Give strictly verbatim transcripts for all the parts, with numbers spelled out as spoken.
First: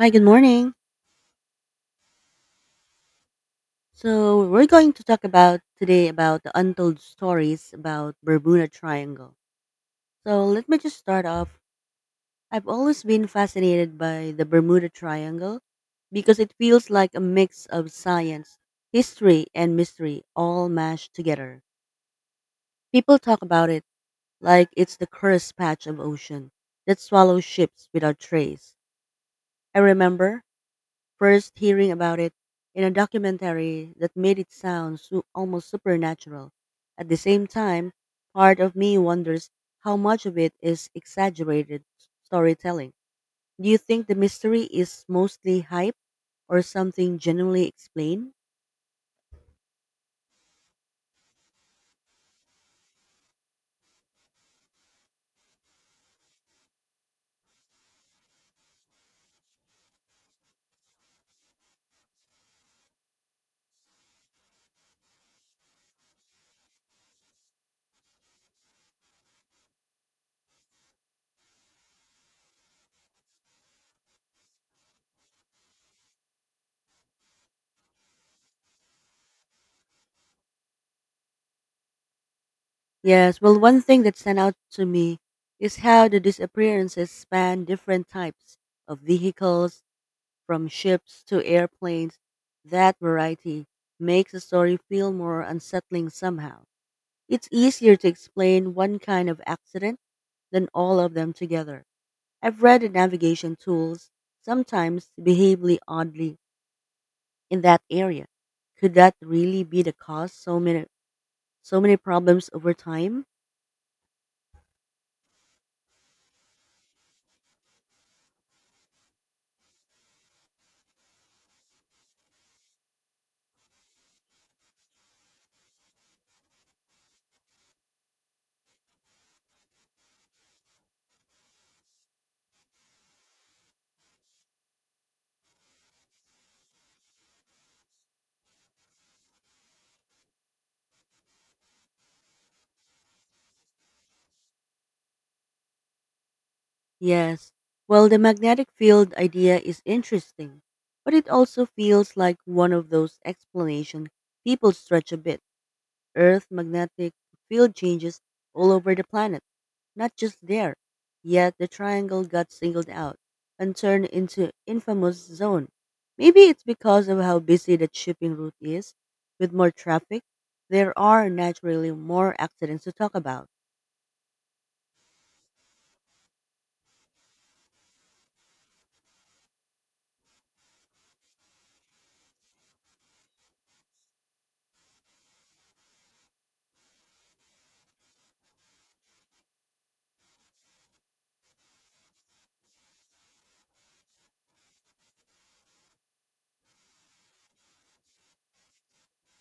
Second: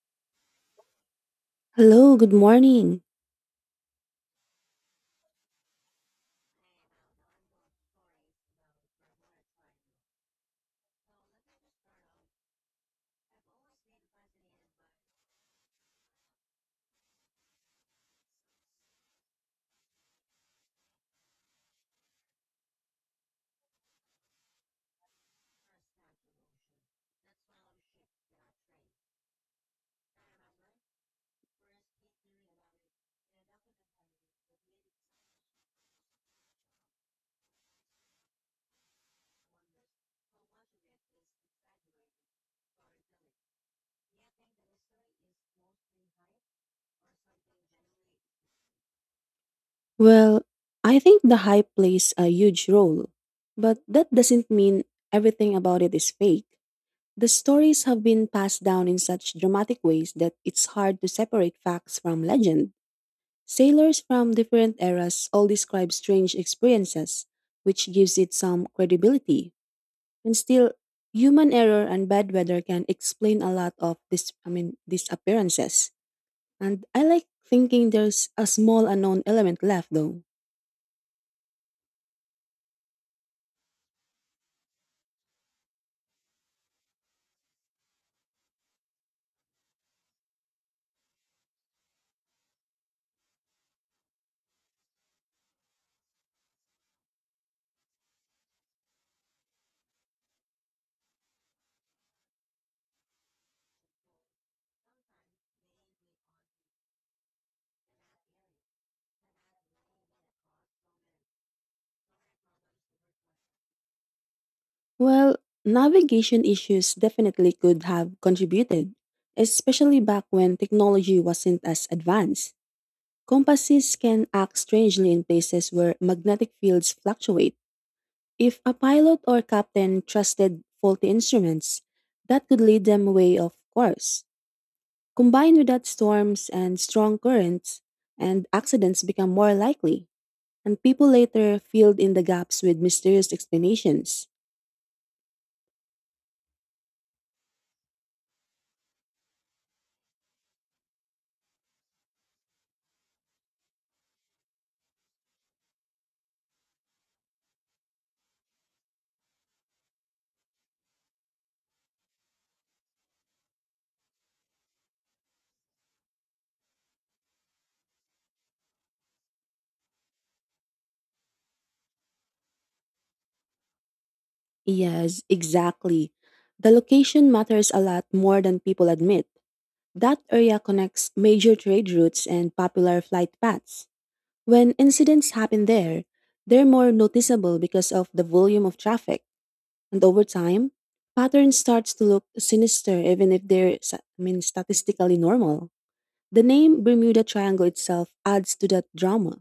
Hi, good morning. Hello, good morning. So we're going to talk about today about the untold stories about Bermuda Triangle. So let me just start off. I've always been fascinated by the Bermuda Triangle because it feels like a mix of science, history, and mystery all mashed together. People talk about it like it's the cursed patch of ocean that swallows ships without trace. I remember first hearing about it in a documentary that made it sound su- almost supernatural. At the same time, part of me wonders how much of it is exaggerated s- storytelling. Do you think the mystery is mostly hype or something genuinely explained? Well, I think the hype plays a huge role, but that doesn't mean everything about it is fake. The stories have been passed down in such dramatic ways that it's hard to separate facts from legend. Sailors from different eras all describe strange experiences, which gives it some credibility. And still, human error and bad weather can explain a lot of this I mean these appearances. And I like thinking there's a small unknown element left though. Yes, well, one thing that stand out to me is how the disappearances span different types of vehicles from ships to airplanes, that variety makes a story feel more unsettling somehow. It's easier to explain one kind of accident than all of them together. I've read that navigation tools sometimes behave really oddly in that area. Could that really be the cause so many so many problems over time? Well, navigation issues definitely could have contributed, especially back when technology wasn't as advanced. Compasses can act strangely in places where magnetic fields fluctuate. If a pilot or captain trusted faulty instruments, that could lead them away off course. Combined with that, storms and strong currents and accidents become more likely. And people later filled in the gaps with mysterious explanations. Yes. Well, the magnetic field idea is interesting, but it also feels like one of those explanations people stretch a bit. Earth magnetic field changes all over the planet, not just there. Yet the triangle got singled out and turned into infamous zone. Maybe it's because of how busy that shipping route is. With more traffic, there are naturally more accidents to talk about. Yes, exactly. The location matters a lot more than people admit. That area connects major trade routes and popular flight paths. When incidents happen there, they're more noticeable because of the volume of traffic, and over time, pattern starts to look sinister even if they're sa- I mean statistically normal. The name Bermuda Triangle itself adds to that drama.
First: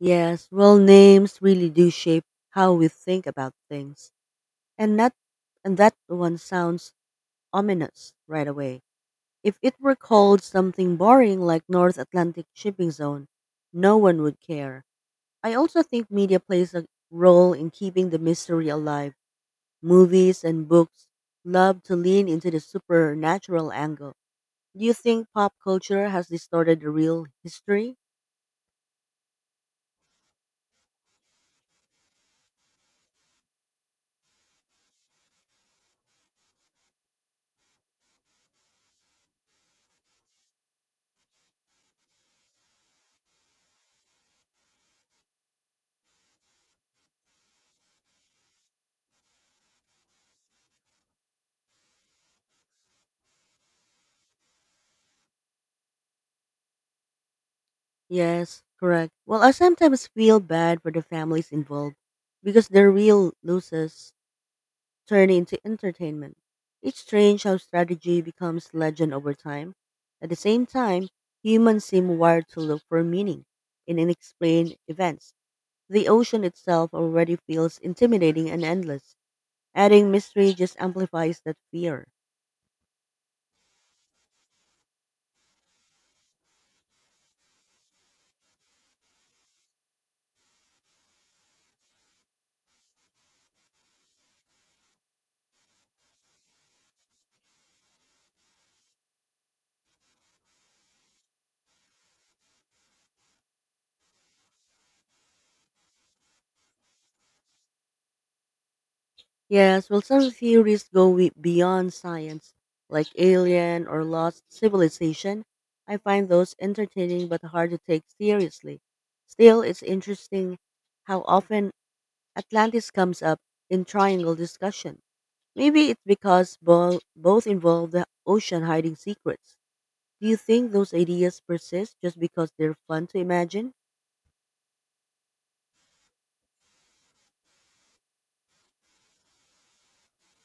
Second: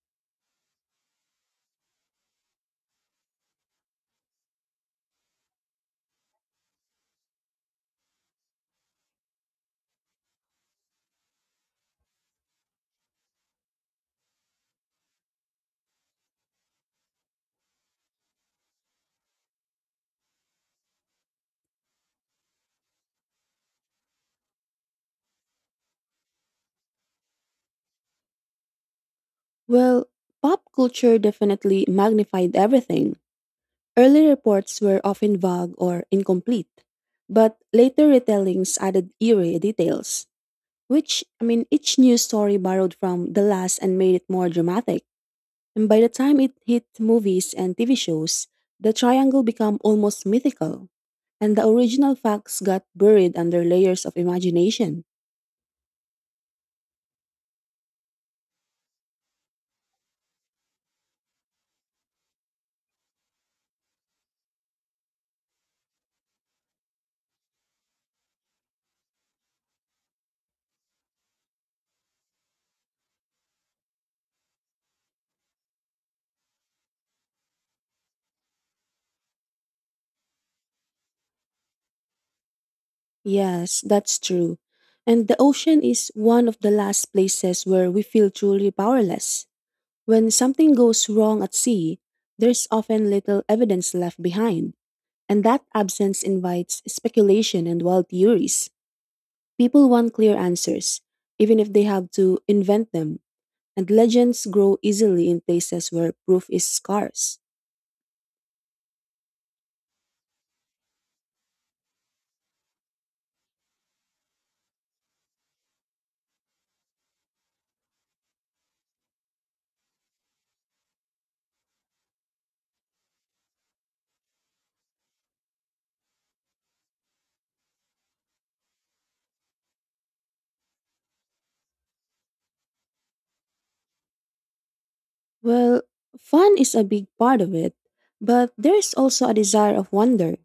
Yes, well, names really do shape how we think about things. And not and that one sounds ominous right away. If it were called something boring like North Atlantic Shipping Zone, no one would care. I also think media plays a role in keeping the mystery alive. Movies and books love to lean into the supernatural angle. Do you think pop culture has distorted the real history? Well, pop culture definitely magnified everything. Early reports were often vague or incomplete, but later retellings added eerie details, which, I mean, each new story borrowed from the last and made it more dramatic. And by the time it hit movies and T V shows, the triangle became almost mythical, and the original facts got buried under layers of imagination. Yes, correct. Well, I sometimes feel bad for the families involved because they're real losers turn into entertainment. It's strange how strategy becomes legend over time. At the same time, humans seem wired to look for meaning in unexplained events. The ocean itself already feels intimidating and endless. Adding mystery just amplifies that fear. Yes, that's true. And the ocean is one of the last places where we feel truly powerless. When something goes wrong at sea, there's often little evidence left behind, and that absence invites speculation and wild theories. People want clear answers, even if they have to invent them, and legends grow easily in places where proof is scarce. Yes, well, some theories go we- beyond science, like alien or lost civilization. I find those entertaining but hard to take seriously. Still, it's interesting how often Atlantis comes up in triangle discussion. Maybe it's because bo- both involve the ocean hiding secrets. Do you think those ideas persist just because they're fun to imagine? Well, fun is a big part of it, but there's also a desire of wonder.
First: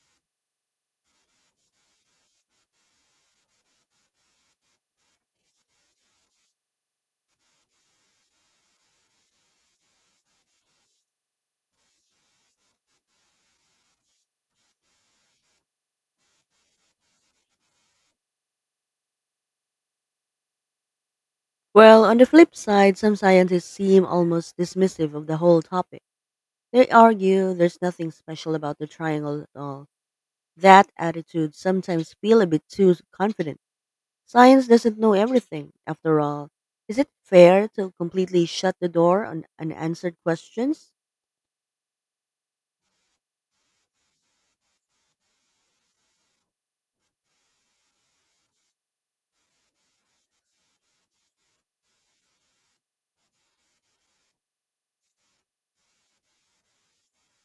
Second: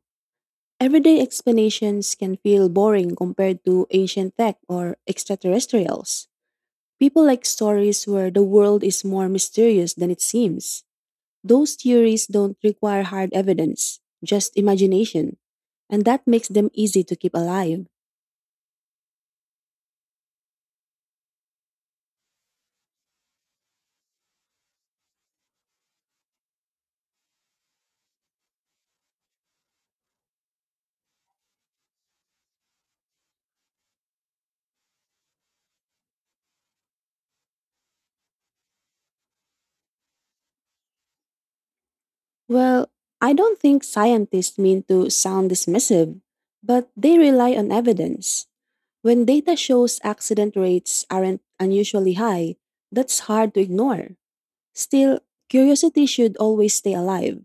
Everyday explanations can feel boring compared to ancient tech or extraterrestrials. People like stories where the world is more mysterious than it seems. Those theories don't require hard evidence, just imagination, and that makes them easy to keep alive. Well, on the flip side, some scientists seem almost dismissive of the whole topic. They argue there's nothing special about the triangle at all. That attitude sometimes feels a bit too confident. Science doesn't know everything, after all. Is it fair to completely shut the door on unanswered questions? Well, I don't think scientists mean to sound dismissive, but they rely on evidence. When data shows accident rates aren't unusually high, that's hard to ignore. Still, curiosity should always stay alive.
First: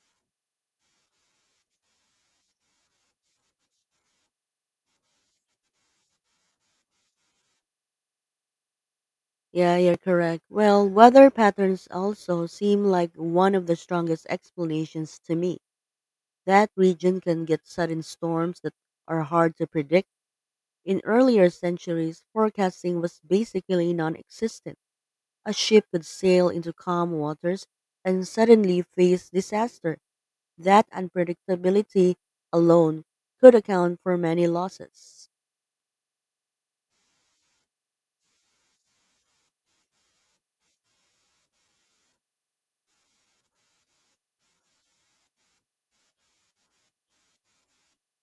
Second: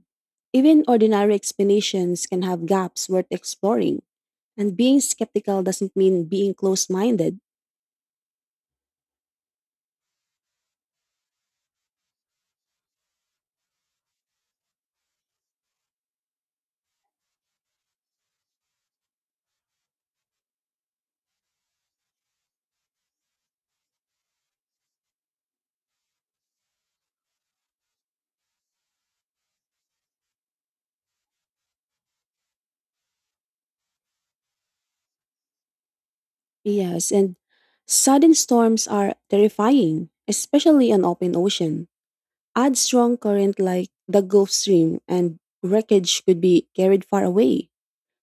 Even ordinary explanations can have gaps worth exploring, and being skeptical doesn't mean being closed minded. Yeah, you're correct. Well, weather patterns also seem like one of the strongest explanations to me. That region can get sudden storms that are hard to predict. In earlier centuries, forecasting was basically non existent. A ship could sail into calm waters and suddenly face disaster. That unpredictability alone could account for many losses. Yes, and sudden storms are terrifying, especially on open ocean. Add strong current like the Gulf Stream, and wreckage could be carried far away,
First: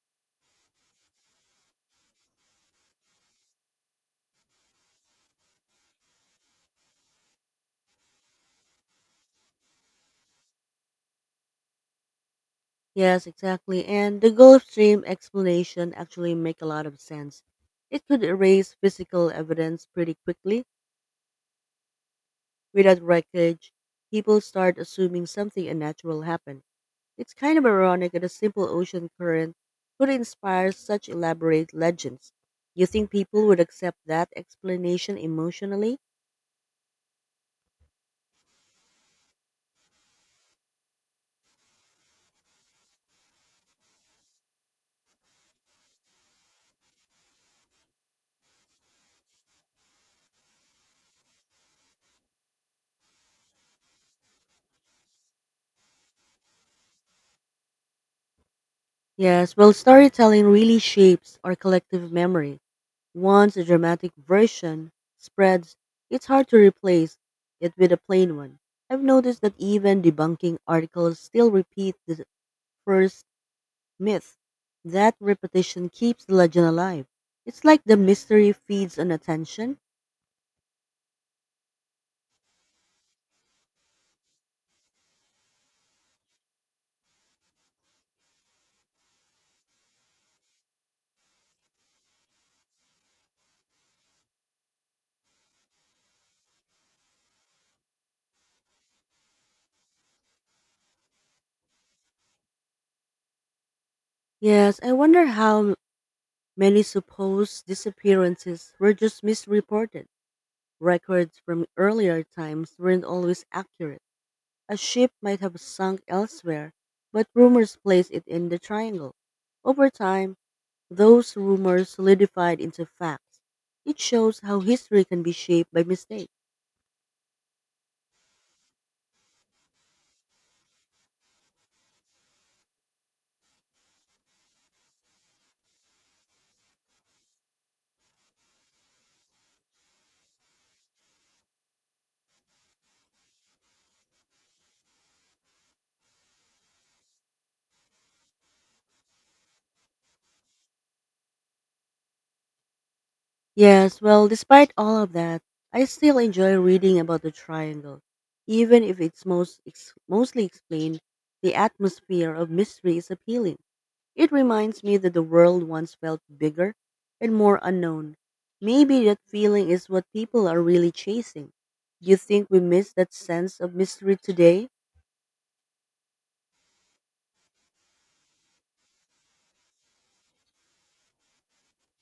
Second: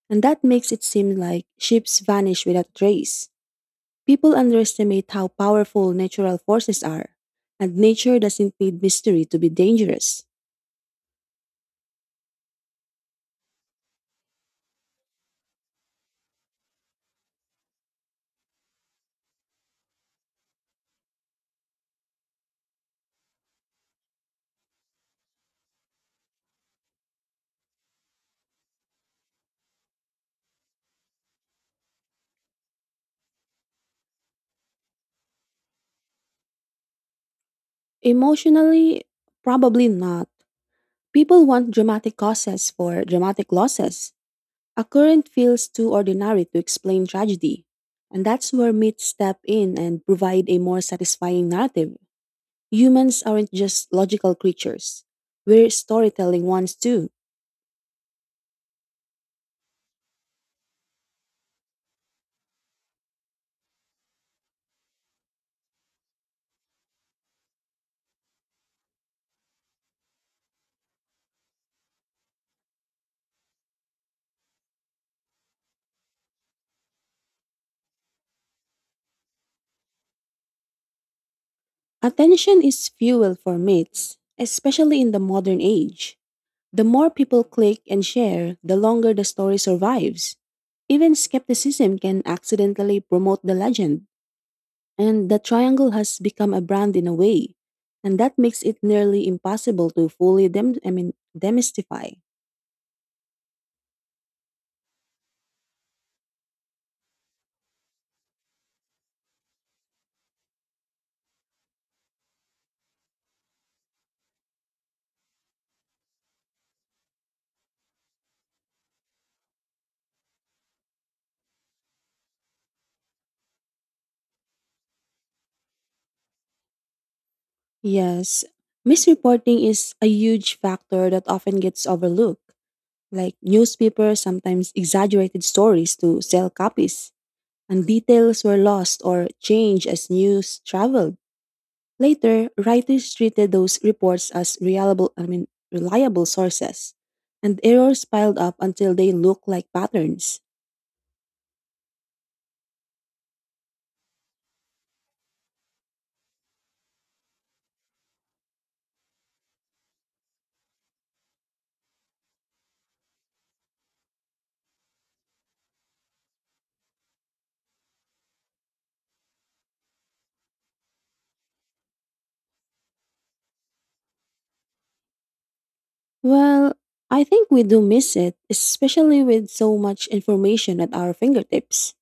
and that makes it seem like ships vanish without a trace. People underestimate how powerful natural forces are, and nature doesn't need mystery to be dangerous. Yes, exactly. And the Gulf Stream explanation actually make a lot of sense. It could erase physical evidence pretty quickly. Without wreckage, people start assuming something unnatural happened. It's kind of ironic that a simple ocean current could inspire such elaborate legends. You think people would accept that explanation emotionally? Emotionally, probably not. People want dramatic causes for dramatic losses. A current feels too ordinary to explain tragedy, and that's where myths step in and provide a more satisfying narrative. Humans aren't just logical creatures, we're storytelling ones too. Yes, well, storytelling really shapes our collective memory. Once a dramatic version spreads, it's hard to replace it with a plain one. I've noticed that even debunking articles still repeat the first myth. That repetition keeps the legend alive. It's like the mystery feeds on attention. Attention is fuel for myths, especially in the modern age. The more people click and share, the longer the story survives. Even skepticism can accidentally promote the legend, and the triangle has become a brand in a way, and that makes it nearly impossible to fully dem- I mean, demystify. Yes, I wonder how many supposed disappearances were just misreported. Records from earlier times weren't always accurate. A ship might have sunk elsewhere, but rumors placed it in the triangle. Over time, those rumors solidified into facts. It shows how history can be shaped by mistakes. Yes, misreporting is a huge factor that often gets overlooked. Like newspapers sometimes exaggerated stories to sell copies, and details were lost or changed as news traveled. Later, writers treated those reports as reliable, I mean, reliable sources, and errors piled up until they looked like patterns. Yes, well, despite all of that, I still enjoy reading about the triangle, even if it's most ex- mostly explained. The atmosphere of mystery is appealing. It reminds me that the world once felt bigger and more unknown. Maybe that feeling is what people are really chasing. Do you think we miss that sense of mystery today? Well, I think we do miss it, especially with so much information at our fingertips.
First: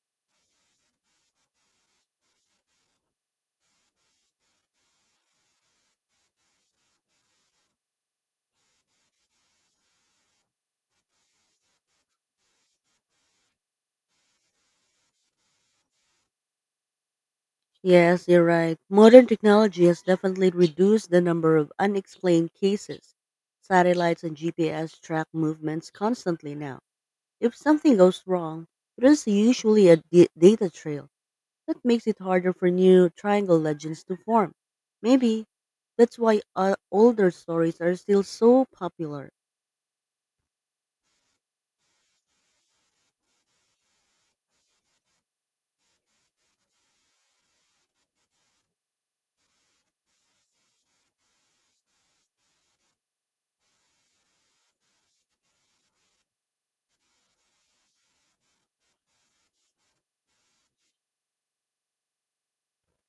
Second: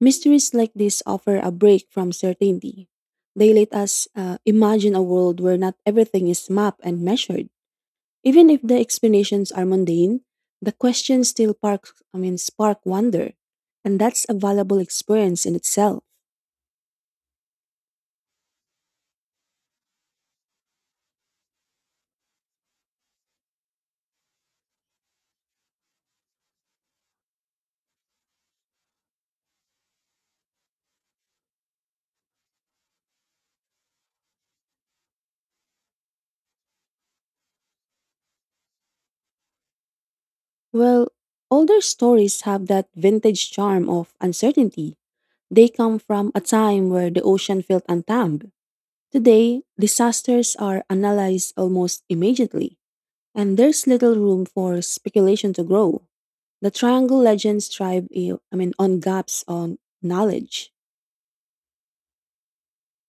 Mysteries like this offer a break from certainty. They let us uh, imagine a world where not everything is mapped and measured. Even if the explanations are mundane, the question still sparks I mean, spark wonder, and that's a valuable experience in itself. Yes, you're right. Modern technology has definitely reduced the number of unexplained cases. Satellites and G P S track movements constantly now. If something goes wrong, there's usually a d- data trail that makes it harder for new triangle legends to form. Maybe that's why uh, older stories are still so popular. Well, older stories have that vintage charm of uncertainty. They come from a time where the ocean felt untamed. Today, disasters are analyzed almost immediately, and there's little room for speculation to grow. The triangle legends thrive, eh, I mean, on gaps on knowledge.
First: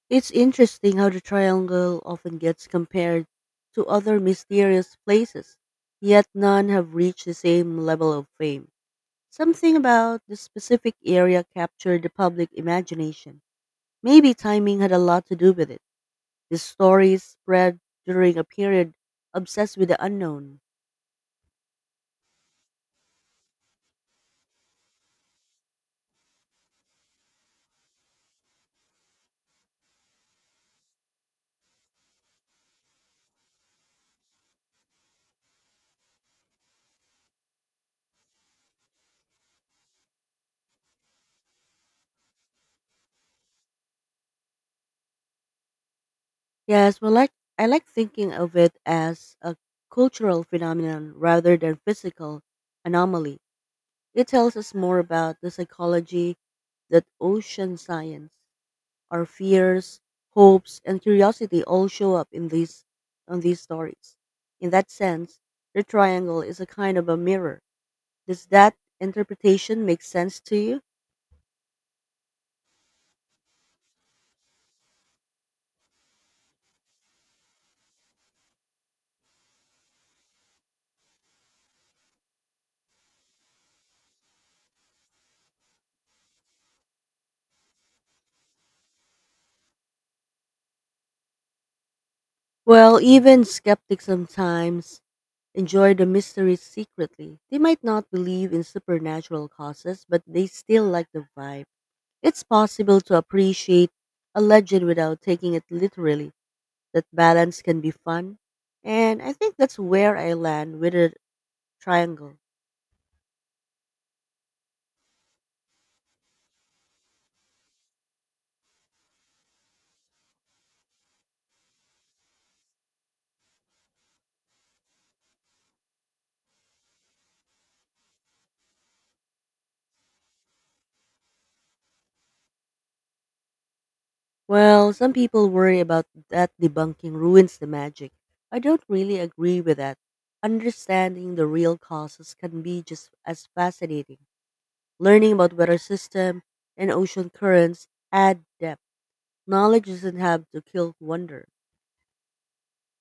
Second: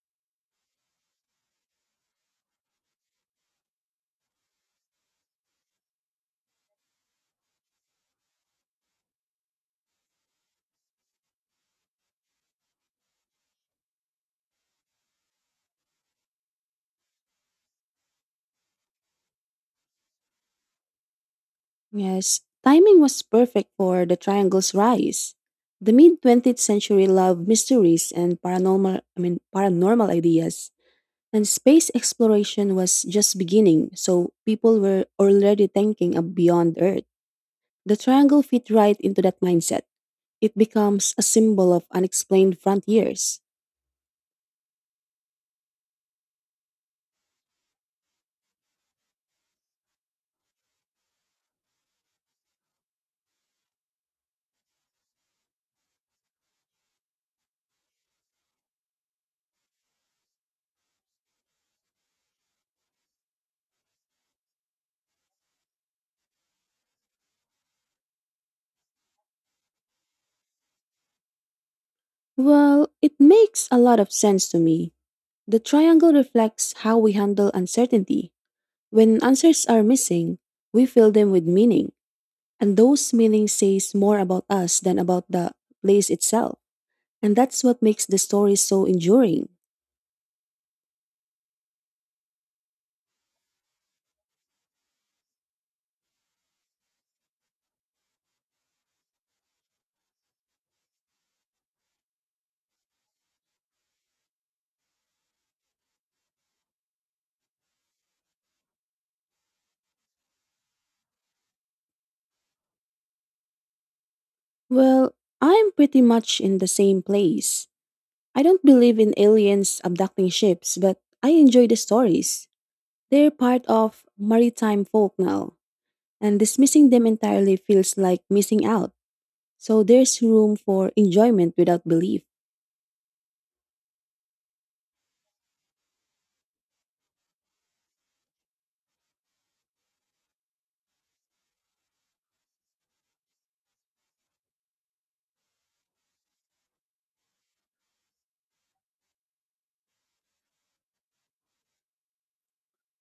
It's interesting how the triangle often gets compared to other mysterious places, yet none have reached the same level of fame. Something about the specific area captured the public imagination. Maybe timing had a lot to do with it. The stories spread during a period obsessed with the unknown. Yes, timing was perfect for the triangle's rise. The mid twentieth century loved mysteries and paranormal I mean paranormal ideas, and space exploration was just beginning, so people were already thinking of beyond Earth. The triangle fit right into that mindset. It becomes a symbol of unexplained frontiers. Yes, well, like I like thinking of it as a cultural phenomenon rather than physical anomaly. It tells us more about the psychology that ocean science. Our fears, hopes, and curiosity all show up in these on these stories. In that sense, the triangle is a kind of a mirror. Does that interpretation make sense to you? Well, it makes a lot of sense to me. The triangle reflects how we handle uncertainty. When answers are missing, we fill them with meaning. And those meanings says more about us than about the place itself. And that's what makes the story so enduring. Well, even skeptics sometimes enjoy the mystery secretly. They might not believe in supernatural causes, but they still like the vibe. It's possible to appreciate a legend without taking it literally. That balance can be fun. And I think that's where I land with it, triangle. Well, I'm pretty much in the same place. I don't believe in aliens abducting ships, but I enjoy the stories. They're part of maritime folk now, and dismissing them entirely feels like missing out. So there's room for enjoyment without belief. Well, some people worry about that debunking ruins the magic. I don't really agree with that. Understanding the real causes can be just as fascinating. Learning about weather system and ocean currents add depth. Knowledge doesn't have to kill wonder.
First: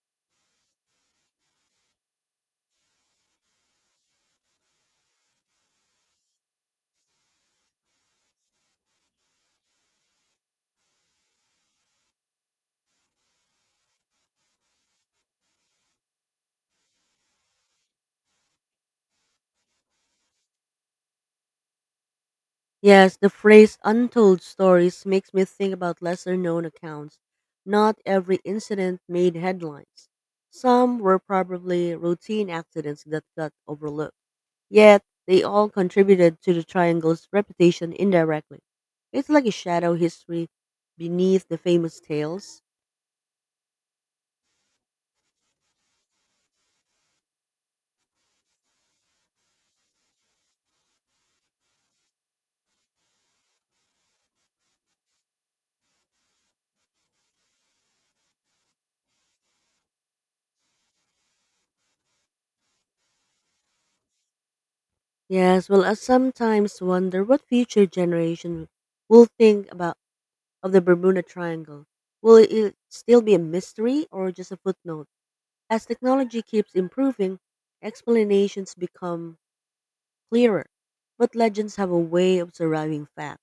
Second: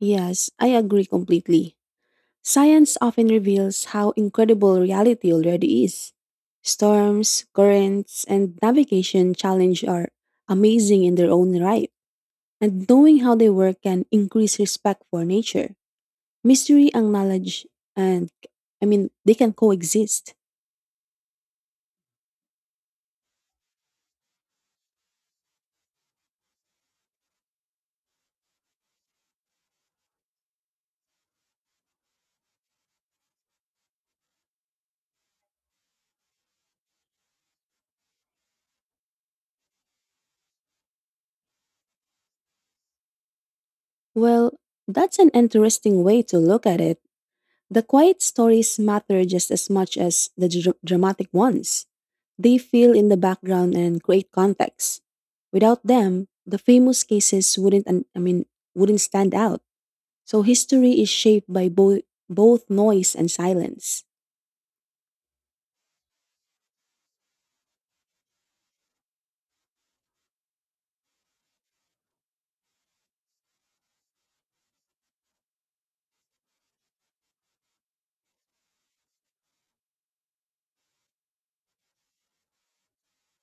Yes, I agree completely. Science often reveals how incredible reality already is. Storms, currents, and navigation challenge are amazing in their own right, and knowing how they work can increase respect for nature. Mystery and knowledge, and I mean, they can coexist. Yes, the phrase untold stories makes me think about lesser known accounts. Not every incident made headlines. Some were probably routine accidents that got overlooked. Yet, they all contributed to the triangle's reputation indirectly. It's like a shadow history beneath the famous tales. Well, that's an interesting way to look at it. The quiet stories matter just as much as the dr- dramatic ones. They fill in the background and create context. Without them, the famous cases wouldn't un- I mean wouldn't stand out. So history is shaped by bo- both noise and silence. Yes, well, I sometimes wonder what future generation will think about of the Bermuda Triangle. Will it still be a mystery or just a footnote? As technology keeps improving, explanations become clearer, but legends have a way of surviving facts.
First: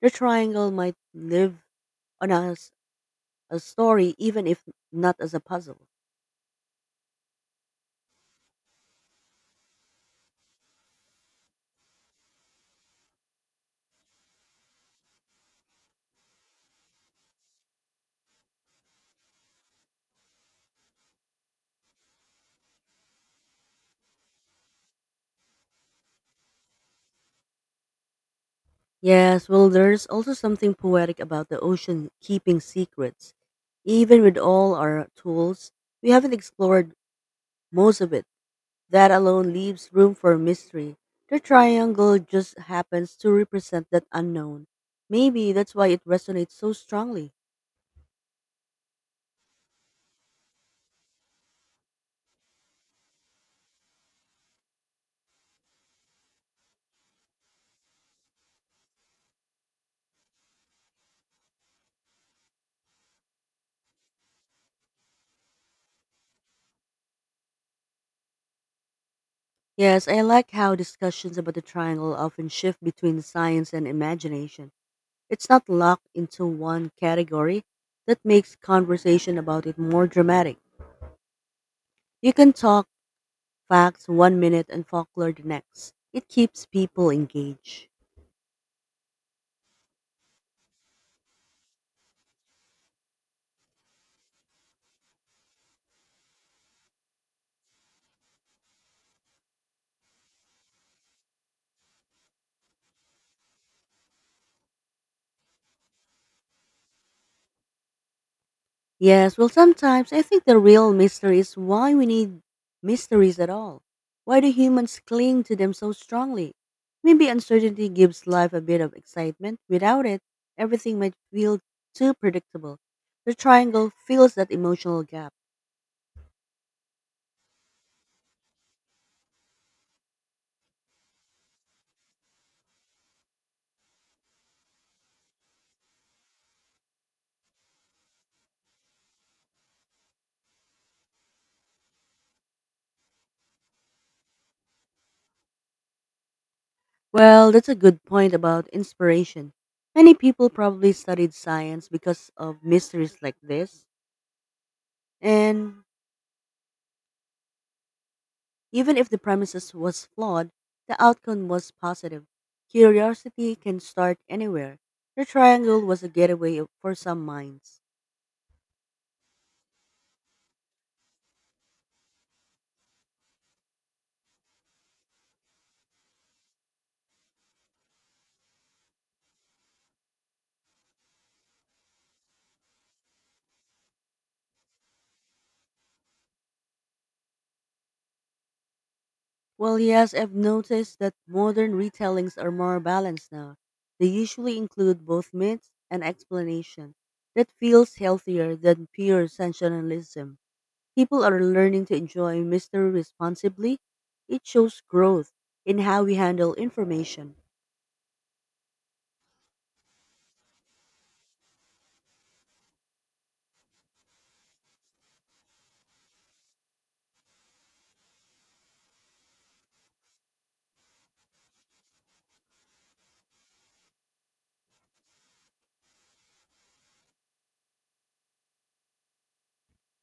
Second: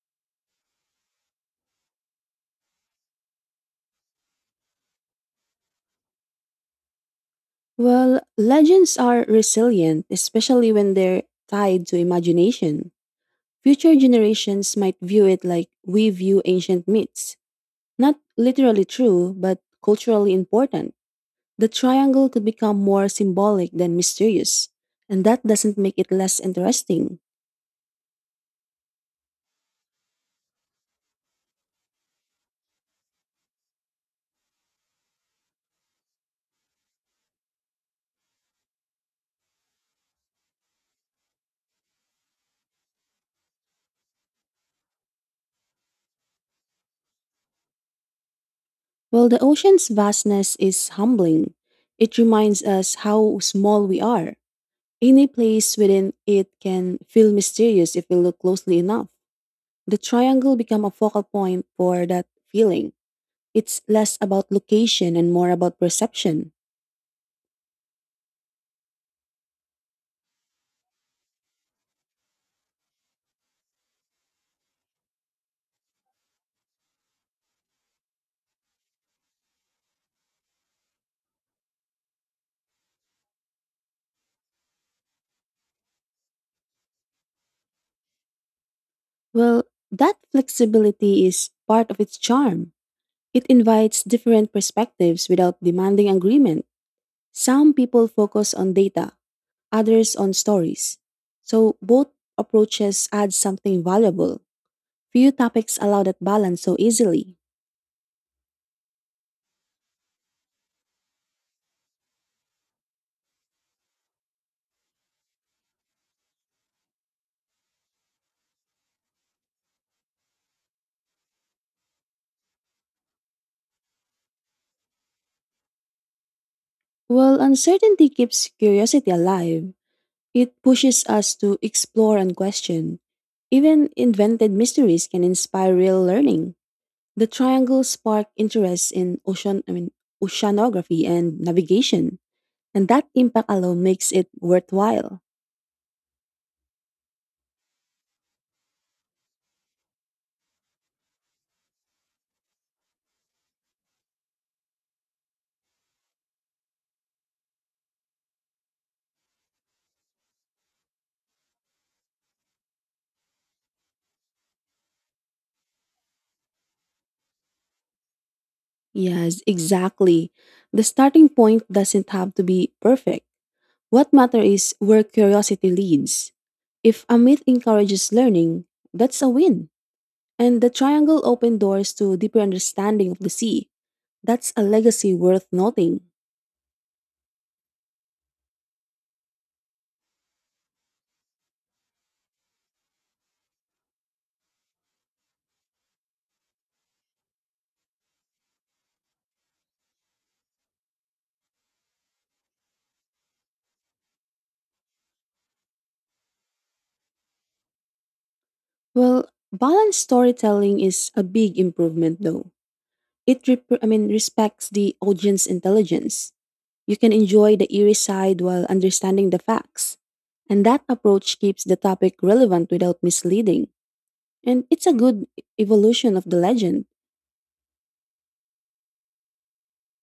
The triangle might live on us a story, even if not as a puzzle. Well, legends are resilient, especially when they're tied to imagination. Future generations might view it like we view ancient myths, not literally true, but culturally important. The triangle could become more symbolic than mysterious, and that doesn't make it less interesting. Yes, well, there's also something poetic about the ocean keeping secrets. Even with all our tools, we haven't explored most of it. That alone leaves room for mystery. The triangle just happens to represent that unknown. Maybe that's why it resonates so strongly. While the ocean's vastness is humbling, it reminds us how small we are. Any place within it can feel mysterious if we look closely enough. The triangle become a focal point for that feeling. It's less about location and more about perception. Yes, I like how discussions about the triangle often shift between science and imagination. It's not locked into one category. That makes conversation about it more dramatic. You can talk facts one minute and folklore the next. It keeps people engaged. Well, that flexibility is part of its charm. It invites different perspectives without demanding agreement. Some people focus on data, others on stories. So both approaches add something valuable. Few topics allow that balance so easily. Yes, well, sometimes I think the real mystery is why we need mysteries at all. Why do humans cling to them so strongly? Maybe uncertainty gives life a bit of excitement. Without it, everything might feel too predictable. The triangle fills that emotional gap. While uncertainty keeps curiosity alive, it pushes us to explore and question. Even invented mysteries can inspire real learning. The triangle sparked interest in ocean, I mean, oceanography and navigation, and that impact alone makes it worthwhile. Well, that's a good point about inspiration. Many people probably studied science because of mysteries like this, and even if the premises was flawed, the outcome was positive. Curiosity can start anywhere. The triangle was a getaway for some minds. Yes, exactly. The starting point doesn't have to be perfect. What matters is where curiosity leads. If a myth encourages learning, that's a win. And the triangle opened doors to deeper understanding of the sea. That's a legacy worth noting. Well, yes, I've noticed that modern retellings are more balanced now. They usually include both myths and explanation. That feels healthier than pure sensationalism. People are learning to enjoy mystery responsibly. It shows growth in how we handle information. Well, balanced storytelling is a big improvement, though. It rep- I mean respects the audience intelligence. You can enjoy the eerie side while understanding the facts. And that approach keeps the topic relevant without misleading. And it's a good evolution of the legend.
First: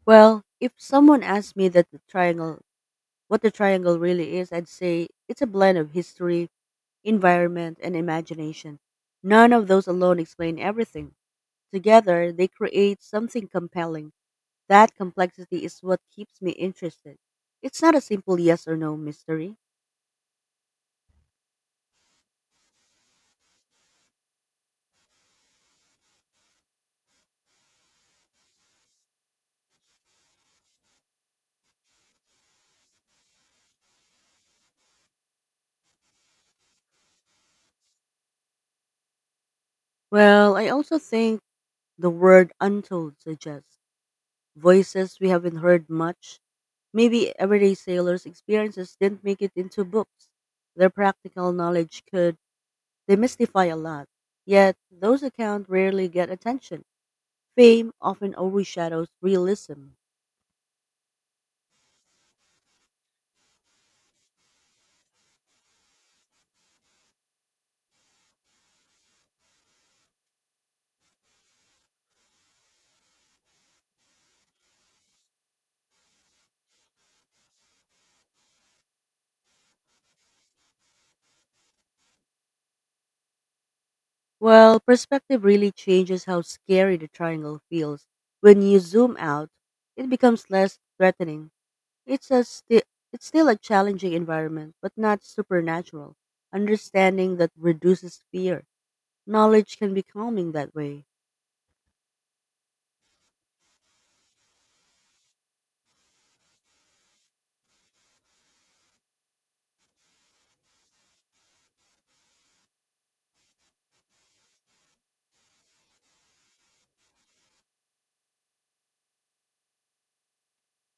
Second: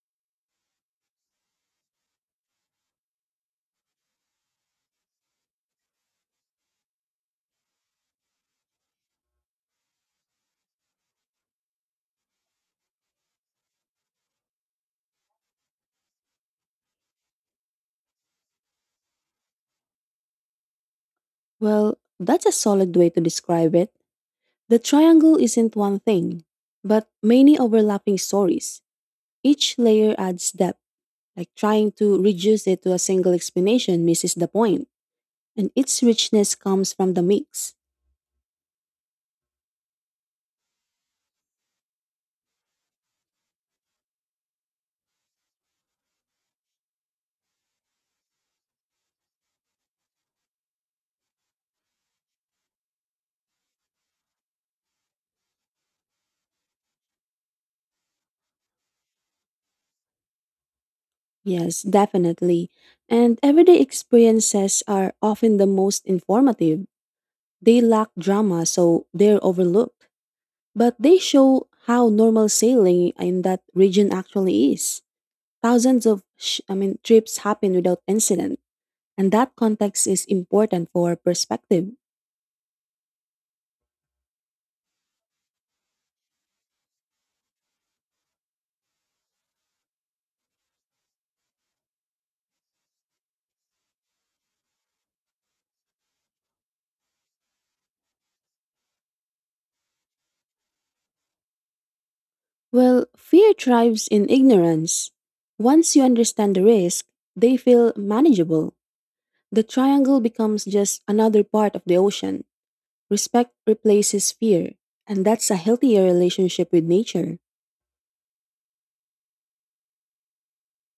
Well, if someone asked me that the triangle what the triangle really is, I'd say it's a blend of history, environment, and imagination. None of those alone explain everything. Together, they create something compelling. That complexity is what keeps me interested. It's not a simple yes or no mystery. Well, that's a solid way to describe it. The triangle isn't one thing, but many overlapping stories. Each layer adds depth, like trying to reduce it to a single explanation misses the point, and its richness comes from the mix. Well, I also think the word untold suggests voices we haven't heard much. Maybe everyday sailors' experiences didn't make it into books. Their practical knowledge could demystify a lot. Yet those accounts rarely get attention. Fame often overshadows realism. Yes, definitely. And everyday experiences are often the most informative. They lack drama, so they're overlooked. But they show how normal sailing in that region actually is. Thousands of sh- I mean trips happen without incident, and that context is important for perspective. Well, perspective really changes how scary the triangle feels. When you zoom out, it becomes less threatening. It's a sti- it's still a challenging environment, but not supernatural. Understanding that reduces fear. Knowledge can be calming that way. Well, fear thrives in ignorance. Once you understand the risk, they feel manageable. The triangle becomes just another part of the ocean. Respect replaces fear, and that's a healthier relationship with nature.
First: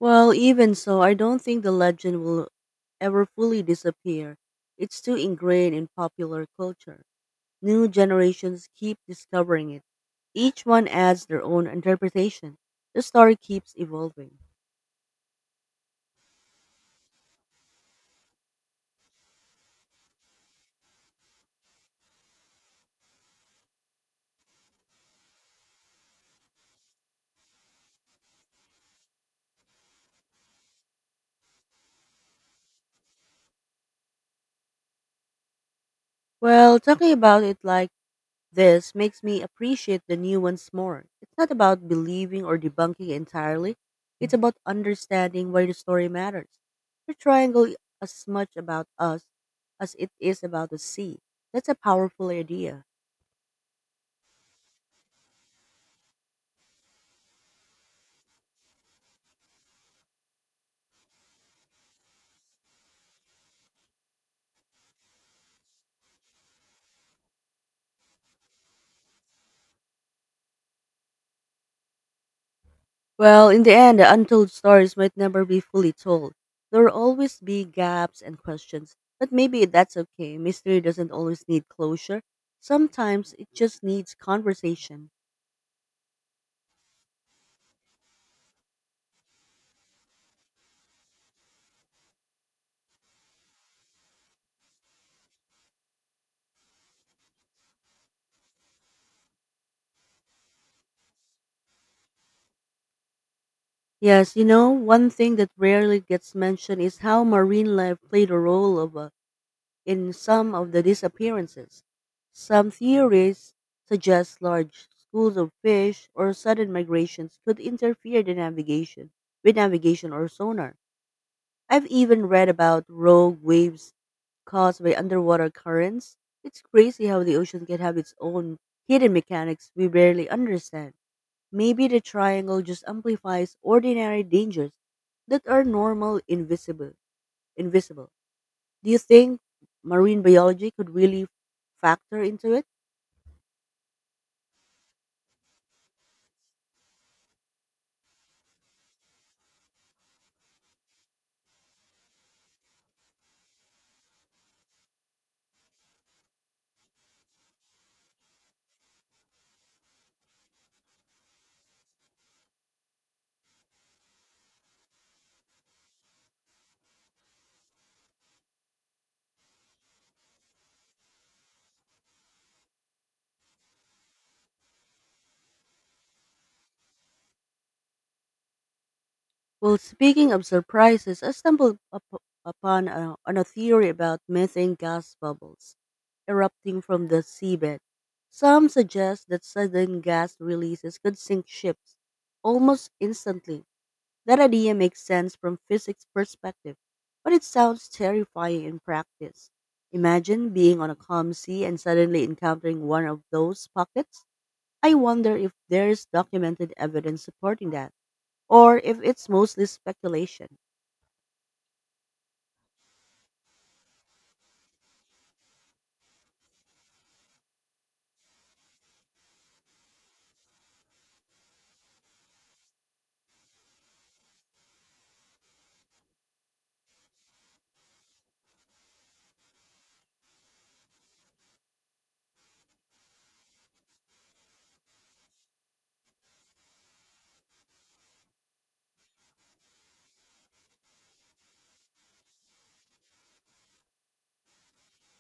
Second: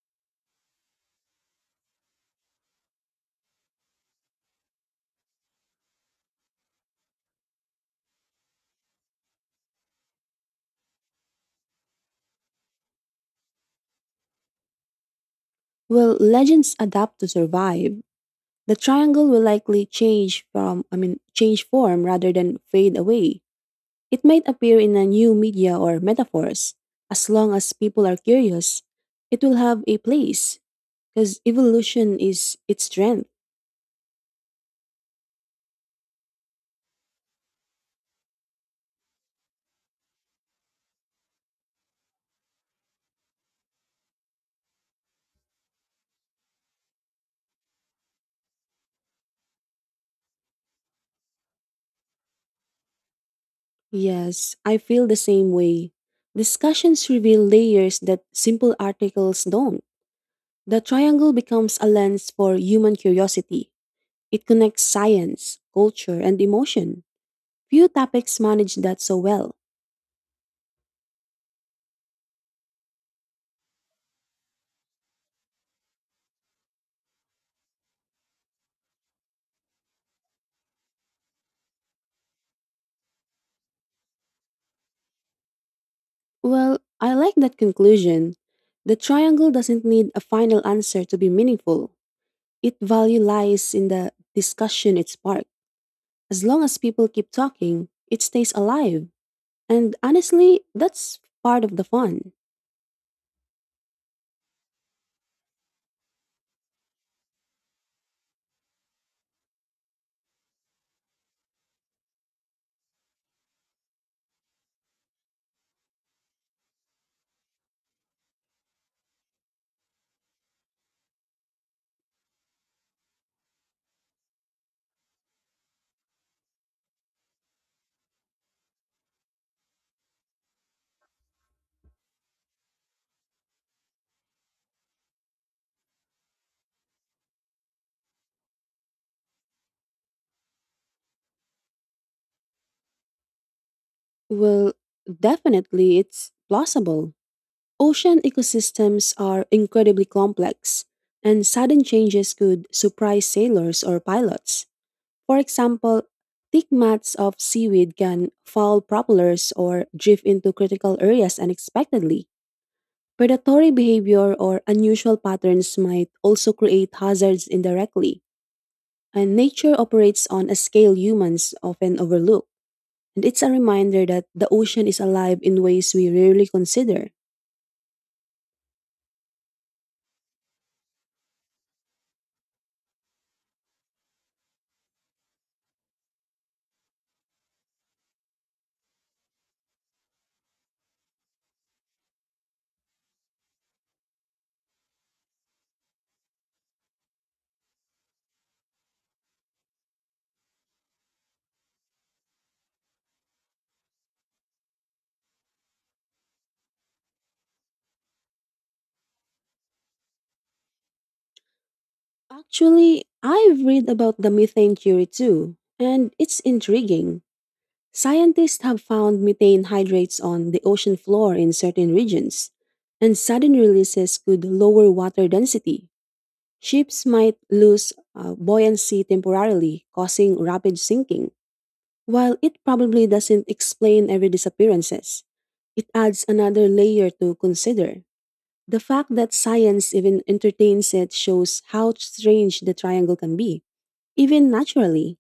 Well, even so, I don't think the legend will ever fully disappear. It's too ingrained in popular culture. New generations keep discovering it. Each one adds their own interpretation. The story keeps evolving. Will legends adapt to survive? The triangle will likely change from, I mean, change form rather than fade away. It might appear in a new media or metaphors. As long as people are curious, it will have a place because evolution is its strength. Well, talking about it like this makes me appreciate the nuance more. It's not about believing or debunking entirely, it's about understanding why the story matters. The triangle is as much about us as it is about the sea. That's a powerful idea. Yes, I feel the same way. Discussions reveal layers that simple articles don't. The triangle becomes a lens for human curiosity. It connects science, culture, and emotion. Few topics manage that so well. Well, in the end, the untold stories might never be fully told. There will always be gaps and questions, but maybe that's okay. Mystery doesn't always need closure, sometimes it just needs conversation. Well, I like that conclusion. The triangle doesn't need a final answer to be meaningful. Its value lies in the discussion it sparks. As long as people keep talking, it stays alive. And honestly, that's part of the fun. Yes, you know, one thing that rarely gets mentioned is how marine life played a role of, uh, in some of the disappearances. Some theories suggest large schools of fish or sudden migrations could interfere the navigation with navigation or sonar. I've even read about rogue waves caused by underwater currents. It's crazy how the ocean can have its own hidden mechanics we barely understand. Maybe the triangle just amplifies ordinary dangers that are normal invisible invisible. Do you think marine biology could really factor into it? Well, definitely, it's plausible. Ocean ecosystems are incredibly complex, and sudden changes could surprise sailors or pilots. For example, thick mats of seaweed can foul propellers or drift into critical areas unexpectedly. Predatory behavior or unusual patterns might also create hazards indirectly. And nature operates on a scale humans often overlook. And it's a reminder that the ocean is alive in ways we rarely consider. Well, speaking of surprises, I stumbled up upon a, on a theory about methane gas bubbles erupting from the seabed. Some suggest that sudden gas releases could sink ships almost instantly. That idea makes sense from physics perspective, but it sounds terrifying in practice. Imagine being on a calm sea and suddenly encountering one of those pockets. I wonder if there's documented evidence supporting that, or if it's mostly speculation. Actually, I've read about the methane theory too, and it's intriguing. Scientists have found methane hydrates on the ocean floor in certain regions, and sudden releases could lower water density. Ships might lose uh, buoyancy temporarily, causing rapid sinking. While it probably doesn't explain every disappearances, it adds another layer to consider. The fact that science even entertains it shows how strange the triangle can be. Even naturally.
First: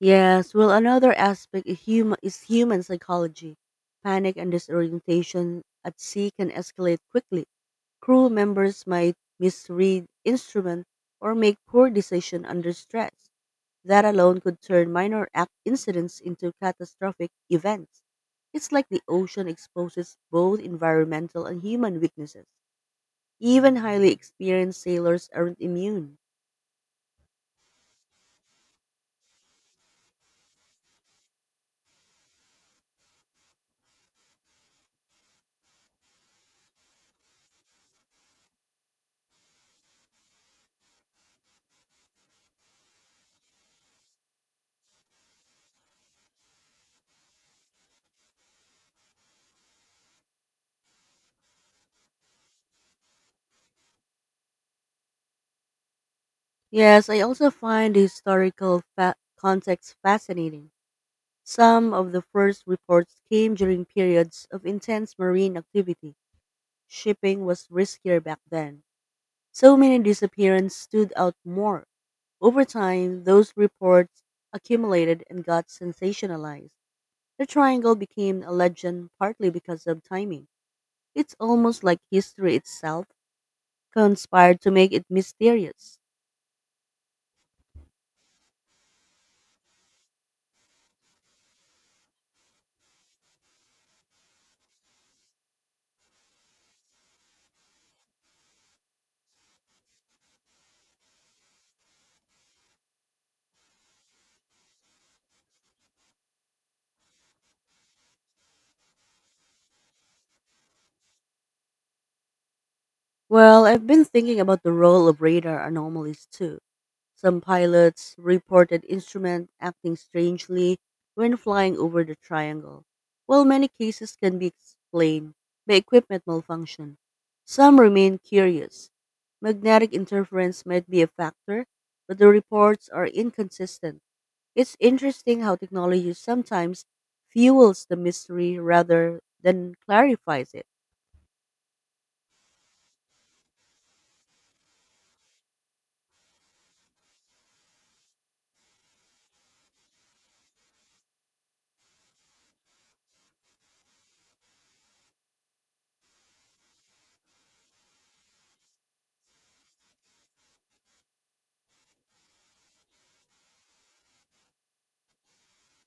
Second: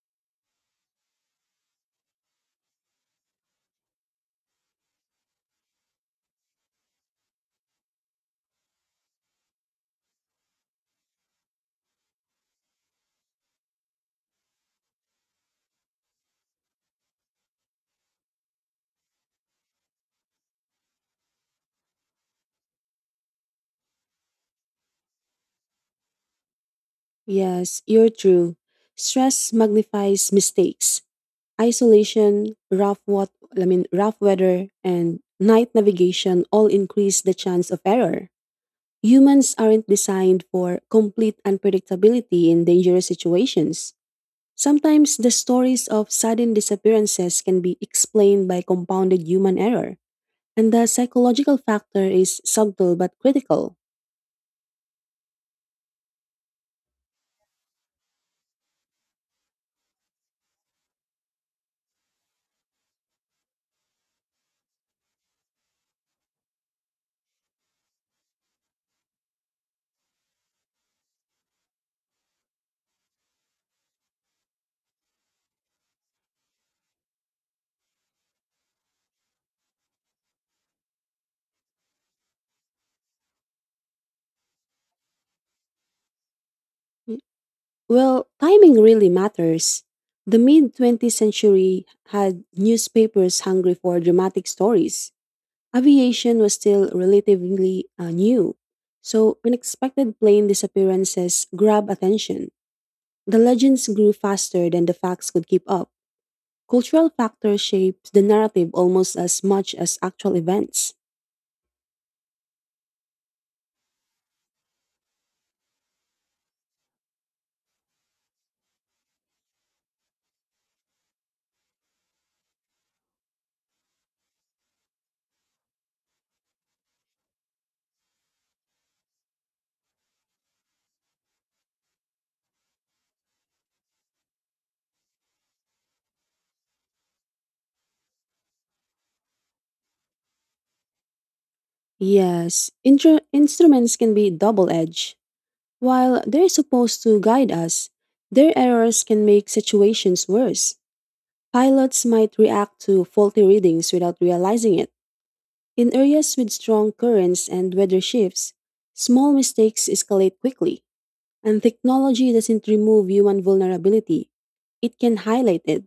Yes, well, another aspect is human, is human psychology. Panic and disorientation at sea can escalate quickly. Crew members might misread instrument or make poor decision under stress. That alone could turn minor ac- incidents into catastrophic events. It's like the ocean exposes both environmental and human weaknesses. Even highly experienced sailors aren't immune. Yes, you're true. Stress magnifies mistakes. Isolation, rough what I mean rough weather and night navigation all increase the chance of error. Humans aren't designed for complete unpredictability in dangerous situations. Sometimes the stories of sudden disappearances can be explained by compounded human error, and the psychological factor is subtle but critical. Yes, I also find the historical fa- context fascinating. Some of the first reports came during periods of intense marine activity. Shipping was riskier back then, so many disappearances stood out more. Over time, those reports accumulated and got sensationalized. The triangle became a legend partly because of timing. It's almost like history itself conspired to make it mysterious. Well, timing really matters. The mid twentieth century had newspapers hungry for dramatic stories. Aviation was still relatively uh, new, so unexpected plane disappearances grab attention. The legends grew faster than the facts could keep up. Cultural factors shaped the narrative almost as much as actual events. Well, I've been thinking about the role of radar anomalies too. Some pilots reported instruments acting strangely when flying over the triangle, while many cases can be explained by equipment malfunction. Some remain curious. Magnetic interference might be a factor, but the reports are inconsistent. It's interesting how technology sometimes fuels the mystery rather than clarifies it. Yes, intro- instruments can be double edged. While they're supposed to guide us, their errors can make situations worse. Pilots might react to faulty readings without realizing it. In areas with strong currents and weather shifts, small mistakes escalate quickly, and technology doesn't remove human vulnerability. It can highlight it.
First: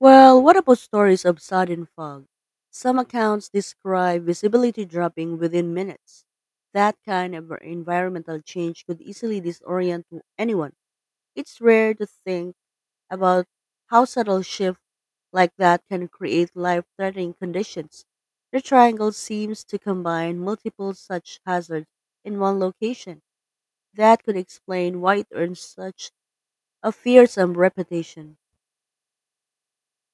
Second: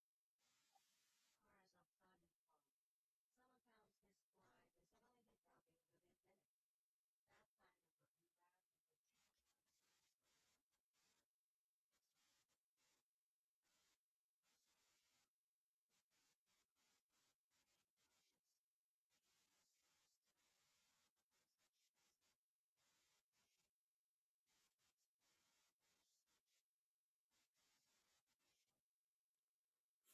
Well, what about stories of sudden fog? Some accounts describe visibility dropping within minutes. That kind of environmental change could easily disorient anyone. It's rare to think about how subtle shifts like that can create life-threatening conditions. The triangle seems to combine multiple such hazards in one location. That could explain why it earns such a fearsome reputation.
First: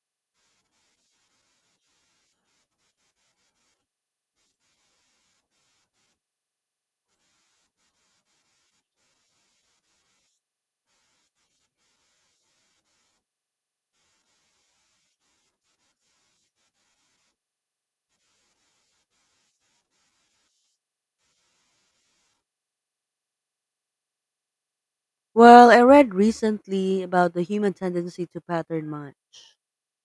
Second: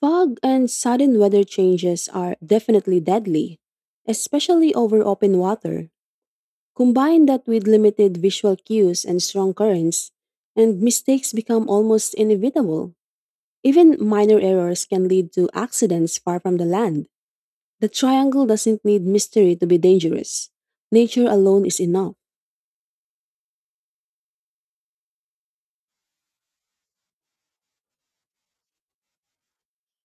Fog and sudden weather changes are definitely deadly, especially over open water. Combine that with limited visual cues and strong currents, and mistakes become almost inevitable. Even minor errors can lead to accidents far from the land. The triangle doesn't need mystery to be dangerous. Nature alone is enough. Well, I read recently about the human tendency to pattern match.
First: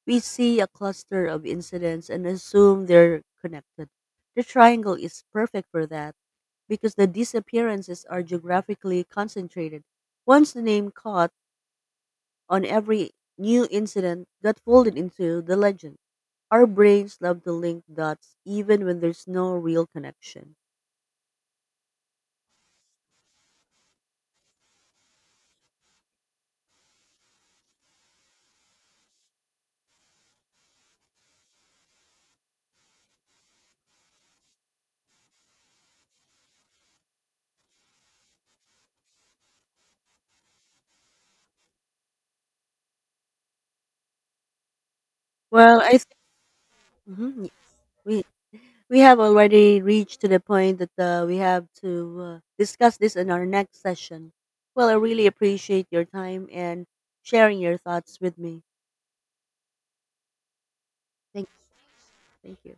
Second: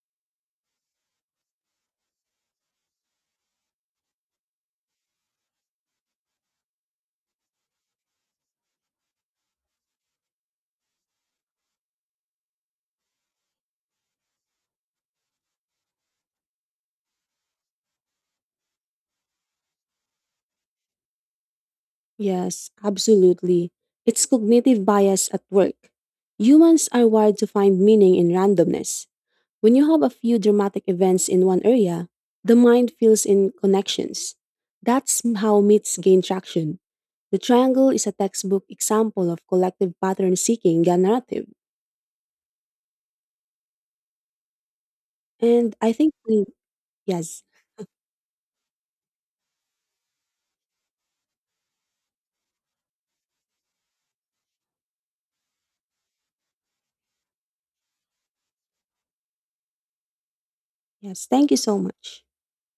We see a cluster of incidents and assume they're connected. The triangle is perfect for that because the disappearances are geographically concentrated. Once the name caught on, every new incident got folded into the legend. Our brains love to link dots even when there's no real connection. Yes, absolutely. It's cognitive bias at work. Humans are wired to find meaning in randomness. When you have a few dramatic events in one area, the mind fills in connections. That's how myths gain traction. The triangle is a textbook example of collective pattern seeking a narrative. And Well, I I think, we- yes, think we have already reached to the point that uh, we have to uh, discuss this in our next session. Well, I really appreciate your time and sharing your thoughts with me. yes, Thank, thank you so much. thank you.